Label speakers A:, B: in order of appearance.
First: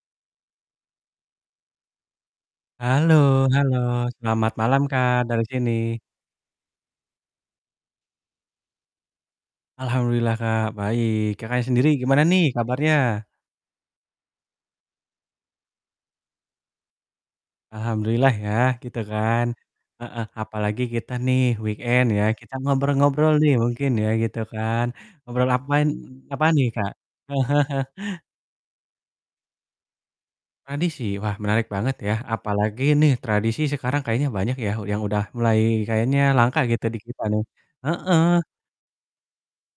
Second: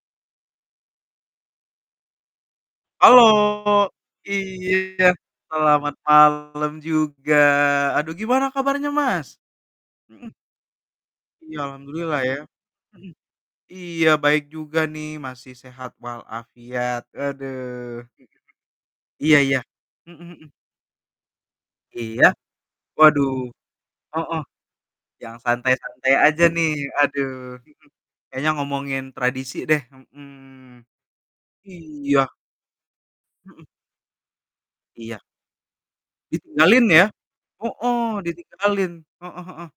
A: Halo
B: Halo
A: halo selamat malam
B: iya,
A: Kak, dari sini.
B: selamat malam juga, aduh gimana kabarnya, Mas? Mhm.
A: Alhamdulillah Kak, baik,
B: Iya,
A: Kakaknya sendiri
B: alhamdulillah
A: gimana
B: ya,
A: nih
B: mhm,
A: kabarnya?
B: iya baik juga nih masih sehat walafiat aduh,
A: Alhamdulillah ya, gitu
B: iya
A: kan,
B: iya,
A: heeh,
B: mhm mhm.
A: apalagi kita nih weekend
B: Iya?
A: ya kita
B: Waduh,
A: ngobrol-ngobrol nih mungkin ya gitu
B: heeh,
A: kan,
B: yang
A: ngobrol apan
B: santai-santai aja
A: apaan nih,
B: nih
A: Kak?
B: aduh, mhm, kayaknya ngomongin tradisi deh, mhm,
A: Tradisi? Wah menarik banget ya,
B: iya.
A: apalagi nih tradisi
B: Mhm.
A: sekarang kayaknya banyak ya yang udah
B: Iya.
A: mulai kayaknya langka
B: Ditinggalin
A: gitu di
B: ya?
A: kita nih,
B: Heeh,
A: heeh.
B: ditinggalin, heeh heeh.